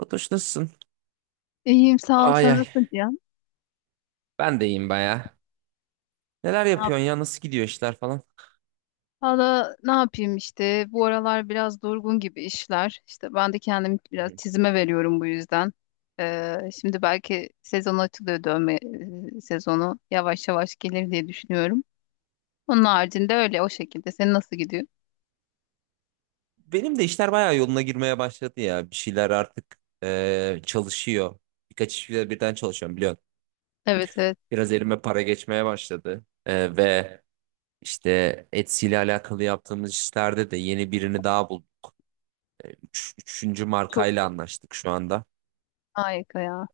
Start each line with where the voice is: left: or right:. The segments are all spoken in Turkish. right: Fatoş nasılsın?
left: İyiyim sağ ol,
right: Ay
left: sen
right: ay.
left: nasıl diyorsun?
right: Ben de iyiyim baya. Neler
left: Ne yap-
right: yapıyorsun ya? Nasıl gidiyor işler falan?
left: Valla ne yapayım işte, bu aralar biraz durgun gibi işler. İşte ben de kendimi
right: Hı
left: biraz
right: hı.
left: çizime veriyorum bu yüzden. Şimdi belki sezon açılıyor, dövme sezonu yavaş yavaş gelir diye düşünüyorum. Onun haricinde öyle, o şekilde. Senin nasıl gidiyor?
right: Benim de işler baya yoluna girmeye başladı ya. Bir şeyler artık çalışıyor. Birkaç işle birden çalışıyorum biliyorsun.
left: Evet, evet,
right: Biraz elime para geçmeye başladı. Ve işte Etsy ile alakalı yaptığımız işlerde de yeni birini daha bulduk. Üçüncü
left: çok
right: markayla
left: iyi.
right: anlaştık şu anda.
left: Harika ya.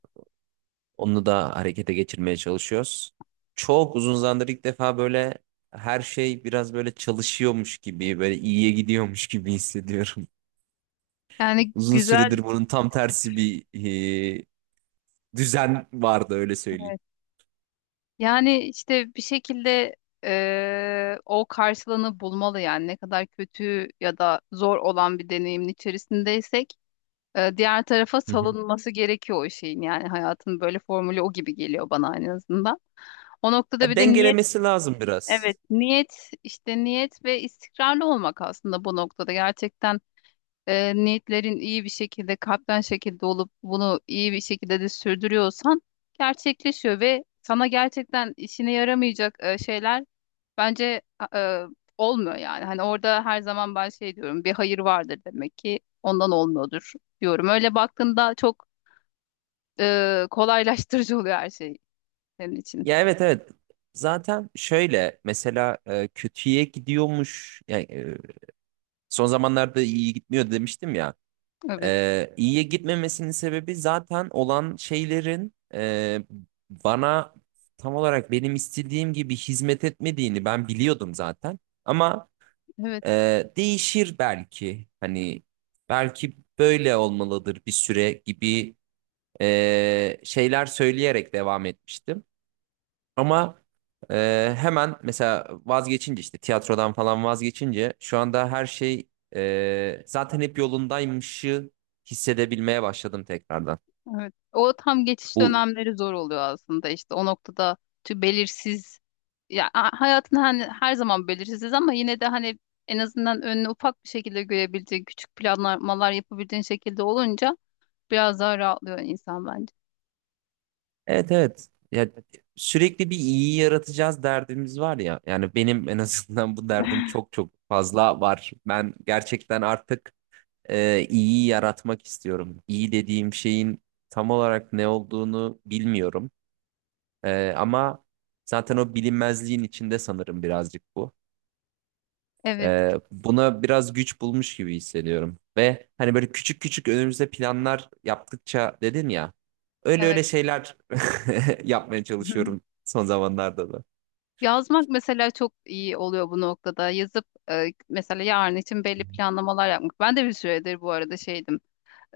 right: Onu da harekete geçirmeye çalışıyoruz. Çok uzun zamandır ilk defa böyle her şey biraz böyle çalışıyormuş gibi, böyle iyiye gidiyormuş gibi hissediyorum.
left: Yani
right: Uzun
left: güzel.
right: süredir bunun tam tersi bir e, düzen vardı, öyle söyleyeyim.
left: Evet. Yani işte bir şekilde o karşılığını bulmalı, yani ne kadar kötü ya da zor olan bir deneyimin içerisindeysek diğer tarafa
right: Hı hı.
left: salınması gerekiyor o şeyin. Yani hayatın böyle formülü o gibi geliyor bana, en azından. O noktada
right: Ya
left: bir de niyet,
right: dengelemesi lazım
left: evet,
right: biraz.
left: niyet, işte niyet ve istikrarlı olmak aslında bu noktada. Gerçekten niyetlerin iyi bir şekilde kalpten şekilde olup bunu iyi bir şekilde de sürdürüyorsan gerçekleşiyor, ve sana gerçekten işine yaramayacak şeyler bence e, olmuyor yani. Hani orada her zaman ben şey diyorum, bir hayır vardır demek ki, ondan olmuyordur diyorum. Öyle baktığında çok kolaylaştırıcı oluyor her şey senin için.
right: Ya evet evet. Zaten şöyle mesela kötüye gidiyormuş. Yani son zamanlarda iyi gitmiyor demiştim ya.
left: Evet,
right: İyiye gitmemesinin sebebi zaten olan şeylerin bana tam olarak benim istediğim gibi hizmet etmediğini ben biliyordum zaten. Ama
left: evet,
right: değişir belki. Hani belki böyle olmalıdır bir süre gibi şeyler söyleyerek devam etmiştim. Ama hemen mesela vazgeçince, işte tiyatrodan falan vazgeçince, şu anda her şey zaten hep yolundaymışı hissedebilmeye başladım tekrardan.
left: evet. O tam geçiş
right: Bu
left: dönemleri zor oluyor aslında, işte o noktada belirsiz. Hayatın hani her zaman belirsiz, ama yine de hani en azından önünü ufak bir şekilde görebildiğin, küçük planlamalar yapabildiğin şekilde olunca biraz daha rahatlıyor insan bence.
right: evet evet ya, sürekli bir iyi yaratacağız derdimiz var ya. Yani benim en azından bu derdim çok çok fazla var. Ben gerçekten artık iyiyi yaratmak istiyorum. İyi dediğim şeyin tam olarak ne olduğunu bilmiyorum. Ama zaten o bilinmezliğin içinde sanırım birazcık bu.
left: Evet,
right: Buna biraz güç bulmuş gibi hissediyorum. Ve hani böyle küçük küçük önümüzde planlar yaptıkça dedin ya. Öyle
left: evet.
right: öyle şeyler yapmaya çalışıyorum son zamanlarda da.
left: Yazmak mesela çok iyi oluyor bu noktada. Yazıp mesela yarın için belli planlamalar yapmak. Ben de bir süredir bu arada şeydim.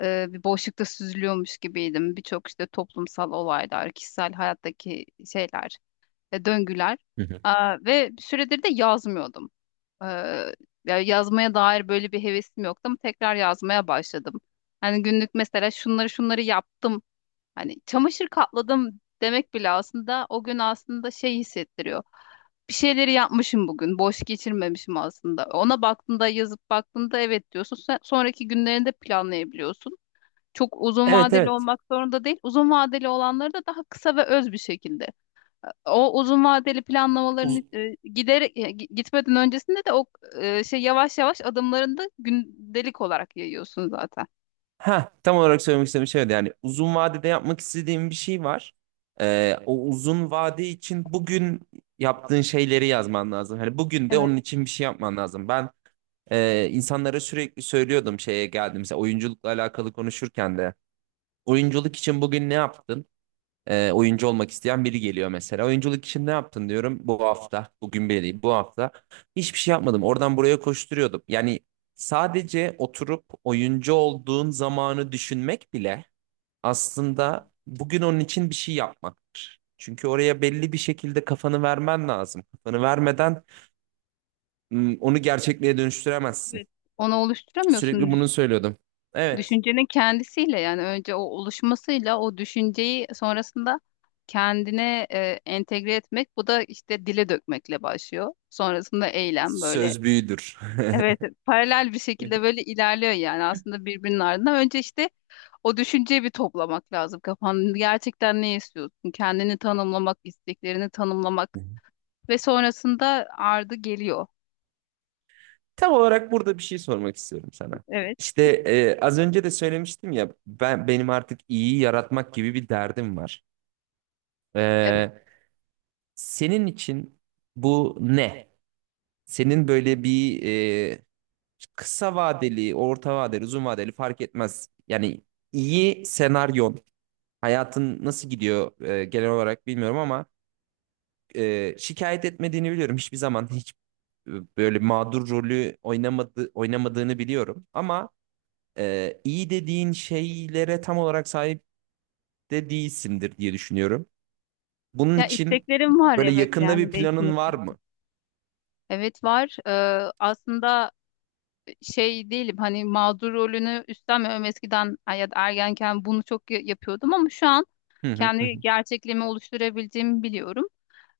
left: Bir boşlukta süzülüyormuş gibiydim. Birçok işte toplumsal olaylar, kişisel hayattaki şeyler, döngüler.
right: Hı hı.
left: Ve bir süredir de yazmıyordum. Ee, Ya yazmaya dair böyle bir hevesim yoktu, ama tekrar yazmaya başladım. Hani günlük mesela, şunları şunları yaptım. Hani çamaşır katladım demek bile aslında o gün aslında şey hissettiriyor. Bir şeyleri yapmışım bugün. Boş geçirmemişim aslında. Ona baktığında, yazıp baktığında evet diyorsun. Sonraki günlerini de planlayabiliyorsun. Çok uzun
right: Evet
left: vadeli
right: evet.
left: olmak zorunda değil. Uzun vadeli olanları da daha kısa ve öz bir şekilde. O uzun vadeli
right: Uz
left: planlamaların giderek gitmeden öncesinde de o şey yavaş yavaş adımlarını da gündelik olarak yayıyorsun zaten.
right: Heh, tam olarak söylemek istediğim şey oydu. Yani uzun vadede yapmak istediğim bir şey var. O uzun vade için bugün yaptığın şeyleri yazman lazım. Hani bugün de
left: Evet.
right: onun için bir şey yapman lazım. Ben insanlara sürekli söylüyordum şeye geldiğimizde oyunculukla alakalı konuşurken de. Oyunculuk için bugün ne yaptın? Oyuncu olmak isteyen biri geliyor mesela. Oyunculuk için ne yaptın diyorum bu hafta. Bugün bile değil, bu hafta. Hiçbir şey yapmadım. Oradan buraya koşturuyordum. Yani sadece oturup oyuncu olduğun zamanı düşünmek bile aslında bugün onun için bir şey yapmaktır. Çünkü oraya belli bir şekilde kafanı vermen lazım. Kafanı vermeden onu gerçekliğe dönüştüremezsin.
left: Evet. Onu oluşturamıyorsun.
right: Sürekli bunu söylüyordum. Evet.
left: Düşüncenin kendisiyle yani, önce o oluşmasıyla o düşünceyi sonrasında kendine entegre etmek, bu da işte dile dökmekle başlıyor. Sonrasında eylem böyle,
right: Söz büyüdür.
left: evet, paralel bir şekilde böyle ilerliyor yani aslında birbirinin ardından. Önce işte o düşünceyi bir toplamak lazım kafanı. Gerçekten ne istiyorsun? Kendini tanımlamak, isteklerini tanımlamak ve sonrasında ardı geliyor.
right: Tam olarak burada bir şey sormak istiyorum sana.
left: Evet,
right: İşte az önce de söylemiştim ya, ben benim artık iyi yaratmak gibi bir derdim var.
left: evet.
right: E, Senin için bu ne? Senin böyle bir e, kısa vadeli, orta vadeli, uzun vadeli fark etmez. Yani iyi senaryon, hayatın nasıl gidiyor genel olarak bilmiyorum ama şikayet etmediğini biliyorum hiçbir zaman, böyle mağdur rolü oynamadı, oynamadığını biliyorum. Ama iyi dediğin şeylere tam olarak sahip de değilsindir diye düşünüyorum. Bunun
left: Ya
right: için
left: isteklerim var,
right: böyle
left: evet,
right: yakında bir
left: yani
right: planın
left: değişmek
right: var
left: gibi.
right: mı?
left: Evet var. Aslında şey değilim, hani mağdur rolünü üstlenmiyorum. Eskiden ya da ergenken bunu çok yapıyordum, ama şu an
right: Hı hı hı
left: kendi gerçekliğimi oluşturabildiğimi biliyorum.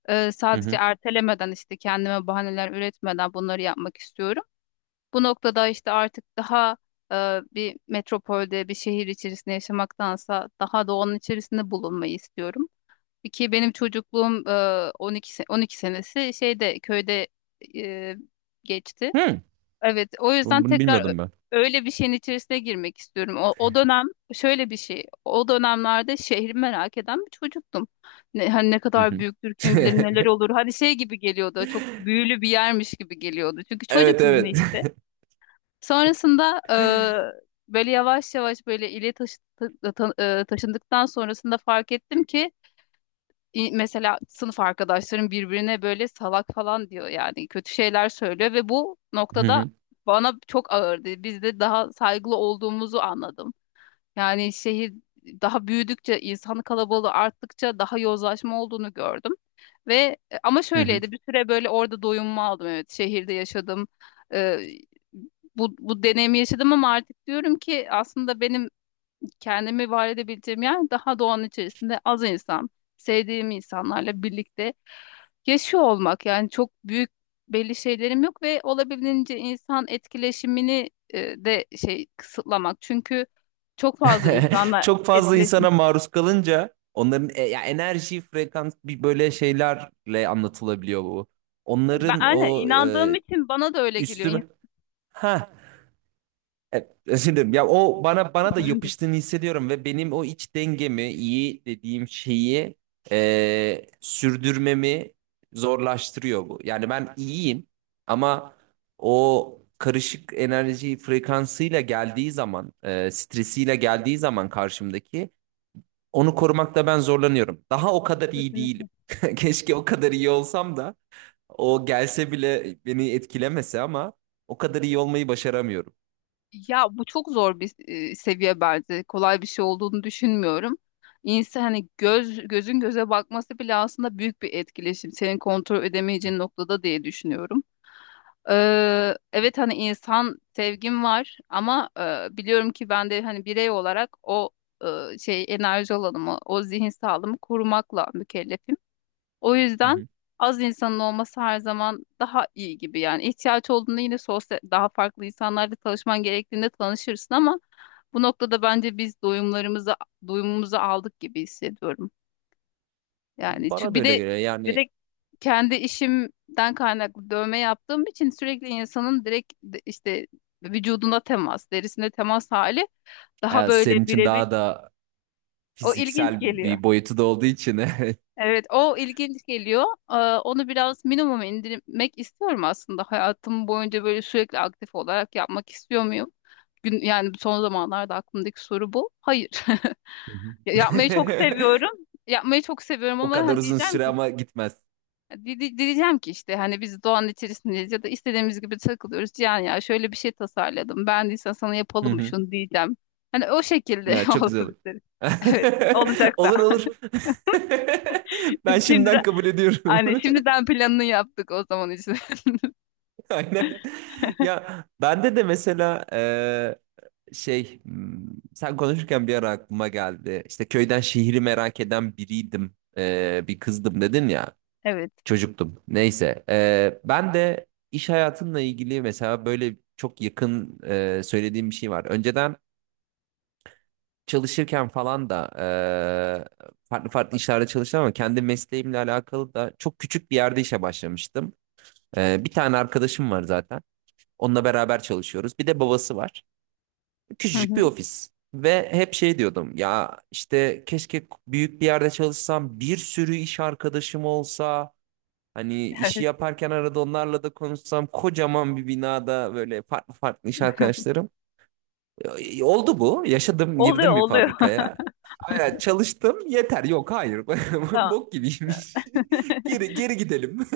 right: hı.
left: Sadece
right: Hı.
left: ertelemeden, işte kendime bahaneler üretmeden bunları yapmak istiyorum. Bu noktada işte artık daha e, bir metropolde, bir şehir içerisinde yaşamaktansa daha doğanın içerisinde bulunmayı istiyorum. Ki benim çocukluğum 12 12 senesi şeyde köyde e, geçti.
right: Hı.
left: Evet, o
right: Bunu
left: yüzden tekrar
right: bilmiyordum ben.
left: öyle bir şeyin içerisine girmek istiyorum. O dönem şöyle bir şey. O dönemlerde şehri merak eden bir çocuktum. Ne, hani ne
right: Hı
left: kadar
right: hı.
left: büyüktür, kim bilir neler olur. Hani şey gibi geliyordu. Çok büyülü bir yermiş gibi geliyordu. Çünkü çocuk
right: Evet
left: zihni
right: evet.
left: işte. Sonrasında böyle yavaş yavaş böyle ile ta- ta- taşındıktan sonrasında fark ettim ki mesela sınıf arkadaşlarım birbirine böyle salak falan diyor, yani kötü şeyler söylüyor ve bu
right: Hı
left: noktada
right: hı,
left: bana çok ağırdı. Biz de daha saygılı olduğumuzu anladım. Yani şehir daha büyüdükçe, insan kalabalığı arttıkça daha yozlaşma olduğunu gördüm. Ve ama
right: hı hı.
left: şöyleydi, bir süre böyle orada doyumma aldım, evet şehirde yaşadım. Ee, Bu deneyimi yaşadım, ama artık diyorum ki aslında benim kendimi var edebileceğim yer daha doğanın içerisinde, az insan, sevdiğim insanlarla birlikte yaşıyor olmak. Yani çok büyük belli şeylerim yok ve olabildiğince insan etkileşimini e, de şey kısıtlamak. Çünkü çok fazla insanla
right: Çok fazla
left: etkileşim.
right: insana maruz kalınca onların ya enerji, frekans, bir böyle şeylerle anlatılabiliyor bu.
left: Ben
right: Onların
left: aynen
right: o
left: inandığım için bana da öyle geliyor.
right: üstüme
left: İnsan.
right: ha. Evet, özür dilerim. Ya o bana bana da
left: Sorun değil.
right: yapıştığını hissediyorum ve benim o iç dengemi, iyi dediğim şeyi sürdürmemi zorlaştırıyor bu. Yani ben iyiyim ama o karışık enerji frekansıyla geldiği zaman, stresiyle geldiği zaman karşımdaki onu korumakta ben zorlanıyorum. Daha o kadar iyi değilim.
left: Kesinlikle.
right: Keşke o kadar iyi olsam da o gelse bile beni etkilemese, ama o kadar iyi olmayı başaramıyorum.
left: Ya bu çok zor bir seviye bence. Kolay bir şey olduğunu düşünmüyorum. İnsan hani göz, gözün göze bakması bile aslında büyük bir etkileşim. Senin kontrol
right: Hı
left: edemeyeceğin noktada diye düşünüyorum. Evet, hani insan sevgim var, ama biliyorum ki ben de hani birey olarak o şey enerji alanımı, o zihin sağlığımı korumakla mükellefim. O yüzden
right: hı.
left: az insanın olması her zaman daha iyi gibi, yani. İhtiyaç olduğunda yine sosyal, daha farklı insanlarla tanışman gerektiğinde tanışırsın, ama bu noktada bence biz doyumlarımızı, doyumumuzu aldık gibi hissediyorum. Yani çünkü
right: Bana da
left: bir
right: öyle
left: de
right: geliyor.
left: bir
right: Yani
left: de kendi işimden kaynaklı dövme yaptığım için sürekli insanın direkt işte vücuduna temas, derisine temas hali daha böyle
right: senin için
left: birebir,
right: daha da
left: o ilginç
right: fiziksel
left: geliyor.
right: bir boyutu da olduğu için evet.
left: Evet, o ilginç geliyor. Onu biraz minimum indirmek istiyorum aslında. Hayatım boyunca böyle sürekli aktif olarak yapmak istiyor muyum? Gün, yani son zamanlarda aklımdaki soru bu. Hayır.
right: Hı hı.
left: Yapmayı çok seviyorum. Yapmayı çok seviyorum,
right: O
left: ama
right: kadar
left: hani
right: uzun
left: diyeceğim
right: süre
left: ki
right: ama gitmez.
left: diyeceğim ki işte hani biz doğanın içerisindeyiz ya da istediğimiz gibi takılıyoruz. Cihan ya şöyle bir şey tasarladım, beğendiysen sana
right: Hı
left: yapalım mı
right: hı.
left: şunu, diyeceğim. Hani o şekilde
right: Ya, çok güzel
left: olsun
right: olur.
left: isterim. Evet, olacak da.
right: Olur olur. Ben
left: Şimdiden.
right: şimdiden kabul ediyorum.
left: Aynen, şimdiden planını yaptık o zaman için.
right: Aynen. Ya bende de mesela şey, sen konuşurken bir ara aklıma geldi. İşte köyden şehri merak eden biriydim. Bir kızdım dedin ya.
left: Evet.
right: Çocuktum. Neyse. Ben de iş hayatımla ilgili mesela böyle çok yakın söylediğim bir şey var. Önceden çalışırken falan da farklı farklı işlerde çalıştım ama kendi mesleğimle alakalı da çok küçük bir yerde işe başlamıştım. Bir tane arkadaşım var zaten. Onunla beraber çalışıyoruz. Bir de babası var.
left: Hı
right: Küçücük bir
left: hı.
right: ofis. Ve hep şey diyordum ya, işte keşke büyük bir yerde çalışsam, bir sürü iş arkadaşım olsa, hani işi
left: Evet.
right: yaparken arada onlarla da konuşsam, kocaman bir binada böyle farklı farklı iş arkadaşlarım. Oldu bu, yaşadım,
left: Oluyor,
right: girdim bir
left: oluyor.
right: fabrikaya, aya çalıştım yeter yok hayır,
left: Tamam.
right: bok gibiymiş, geri, geri gidelim.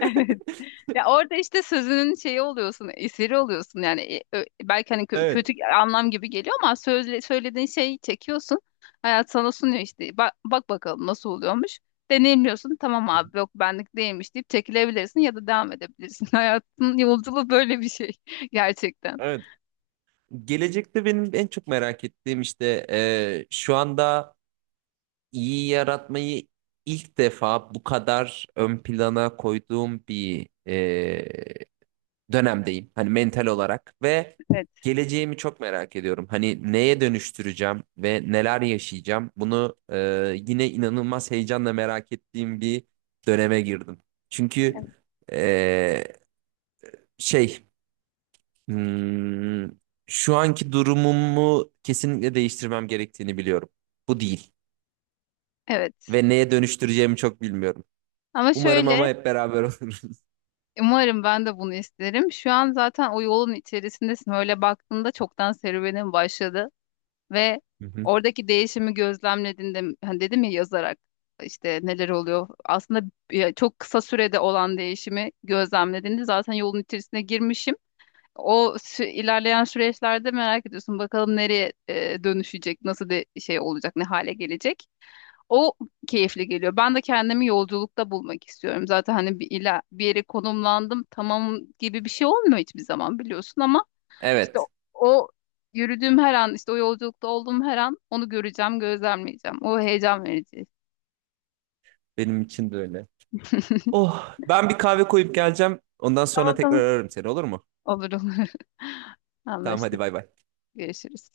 left: Evet. Ya orada işte sözünün şeyi oluyorsun, esiri oluyorsun yani. Belki hani
right: Evet,
left: kötü anlam gibi geliyor, ama sözle söylediğin şeyi çekiyorsun. Hayat sana sunuyor işte. Bak, bak bakalım nasıl oluyormuş. Deneyimliyorsun. Tamam abi, yok benlik değilmiş deyip çekilebilirsin ya da devam edebilirsin. Hayatın yolculuğu böyle bir şey gerçekten.
right: evet. Gelecekte benim en çok merak ettiğim işte şu anda iyi yaratmayı ilk defa bu kadar ön plana koyduğum bir dönemdeyim. Hani mental olarak ve
left: Evet.
right: geleceğimi çok merak ediyorum. Hani neye dönüştüreceğim ve neler yaşayacağım? Bunu yine inanılmaz heyecanla merak ettiğim bir döneme girdim. Çünkü e, şey hmm, şu anki durumumu kesinlikle değiştirmem gerektiğini biliyorum. Bu değil
left: Evet.
right: ve neye dönüştüreceğimi çok bilmiyorum.
left: Ama
right: Umarım
left: şöyle,
right: ama hep beraber olur.
left: umarım ben de bunu isterim. Şu an zaten o yolun içerisindesin. Öyle baktığında çoktan serüvenin başladı ve
right: Hı hı.
left: oradaki değişimi gözlemlediğinde hani, dedim ya, yazarak işte neler oluyor. Aslında ya çok kısa sürede olan değişimi gözlemlediğinde zaten yolun içerisine girmişim. İlerleyen süreçlerde merak ediyorsun, bakalım nereye dönüşecek, nasıl bir şey olacak, ne hale gelecek. O keyifli geliyor. Ben de kendimi yolculukta bulmak istiyorum. Zaten hani bir, ila, bir yere konumlandım tamam gibi bir şey olmuyor hiçbir zaman biliyorsun, ama işte
right: Evet,
left: o yürüdüğüm her an, işte o yolculukta olduğum her an onu göreceğim, gözlemleyeceğim. O heyecan verici.
right: benim için de öyle. Oh, ben bir kahve koyup geleceğim. Ondan sonra
left: Tamam,
right: tekrar
left: tamam.
right: ararım seni, olur mu?
left: Olur, olur.
right: Tamam hadi,
left: Anlaştık.
right: bay bay.
left: Görüşürüz.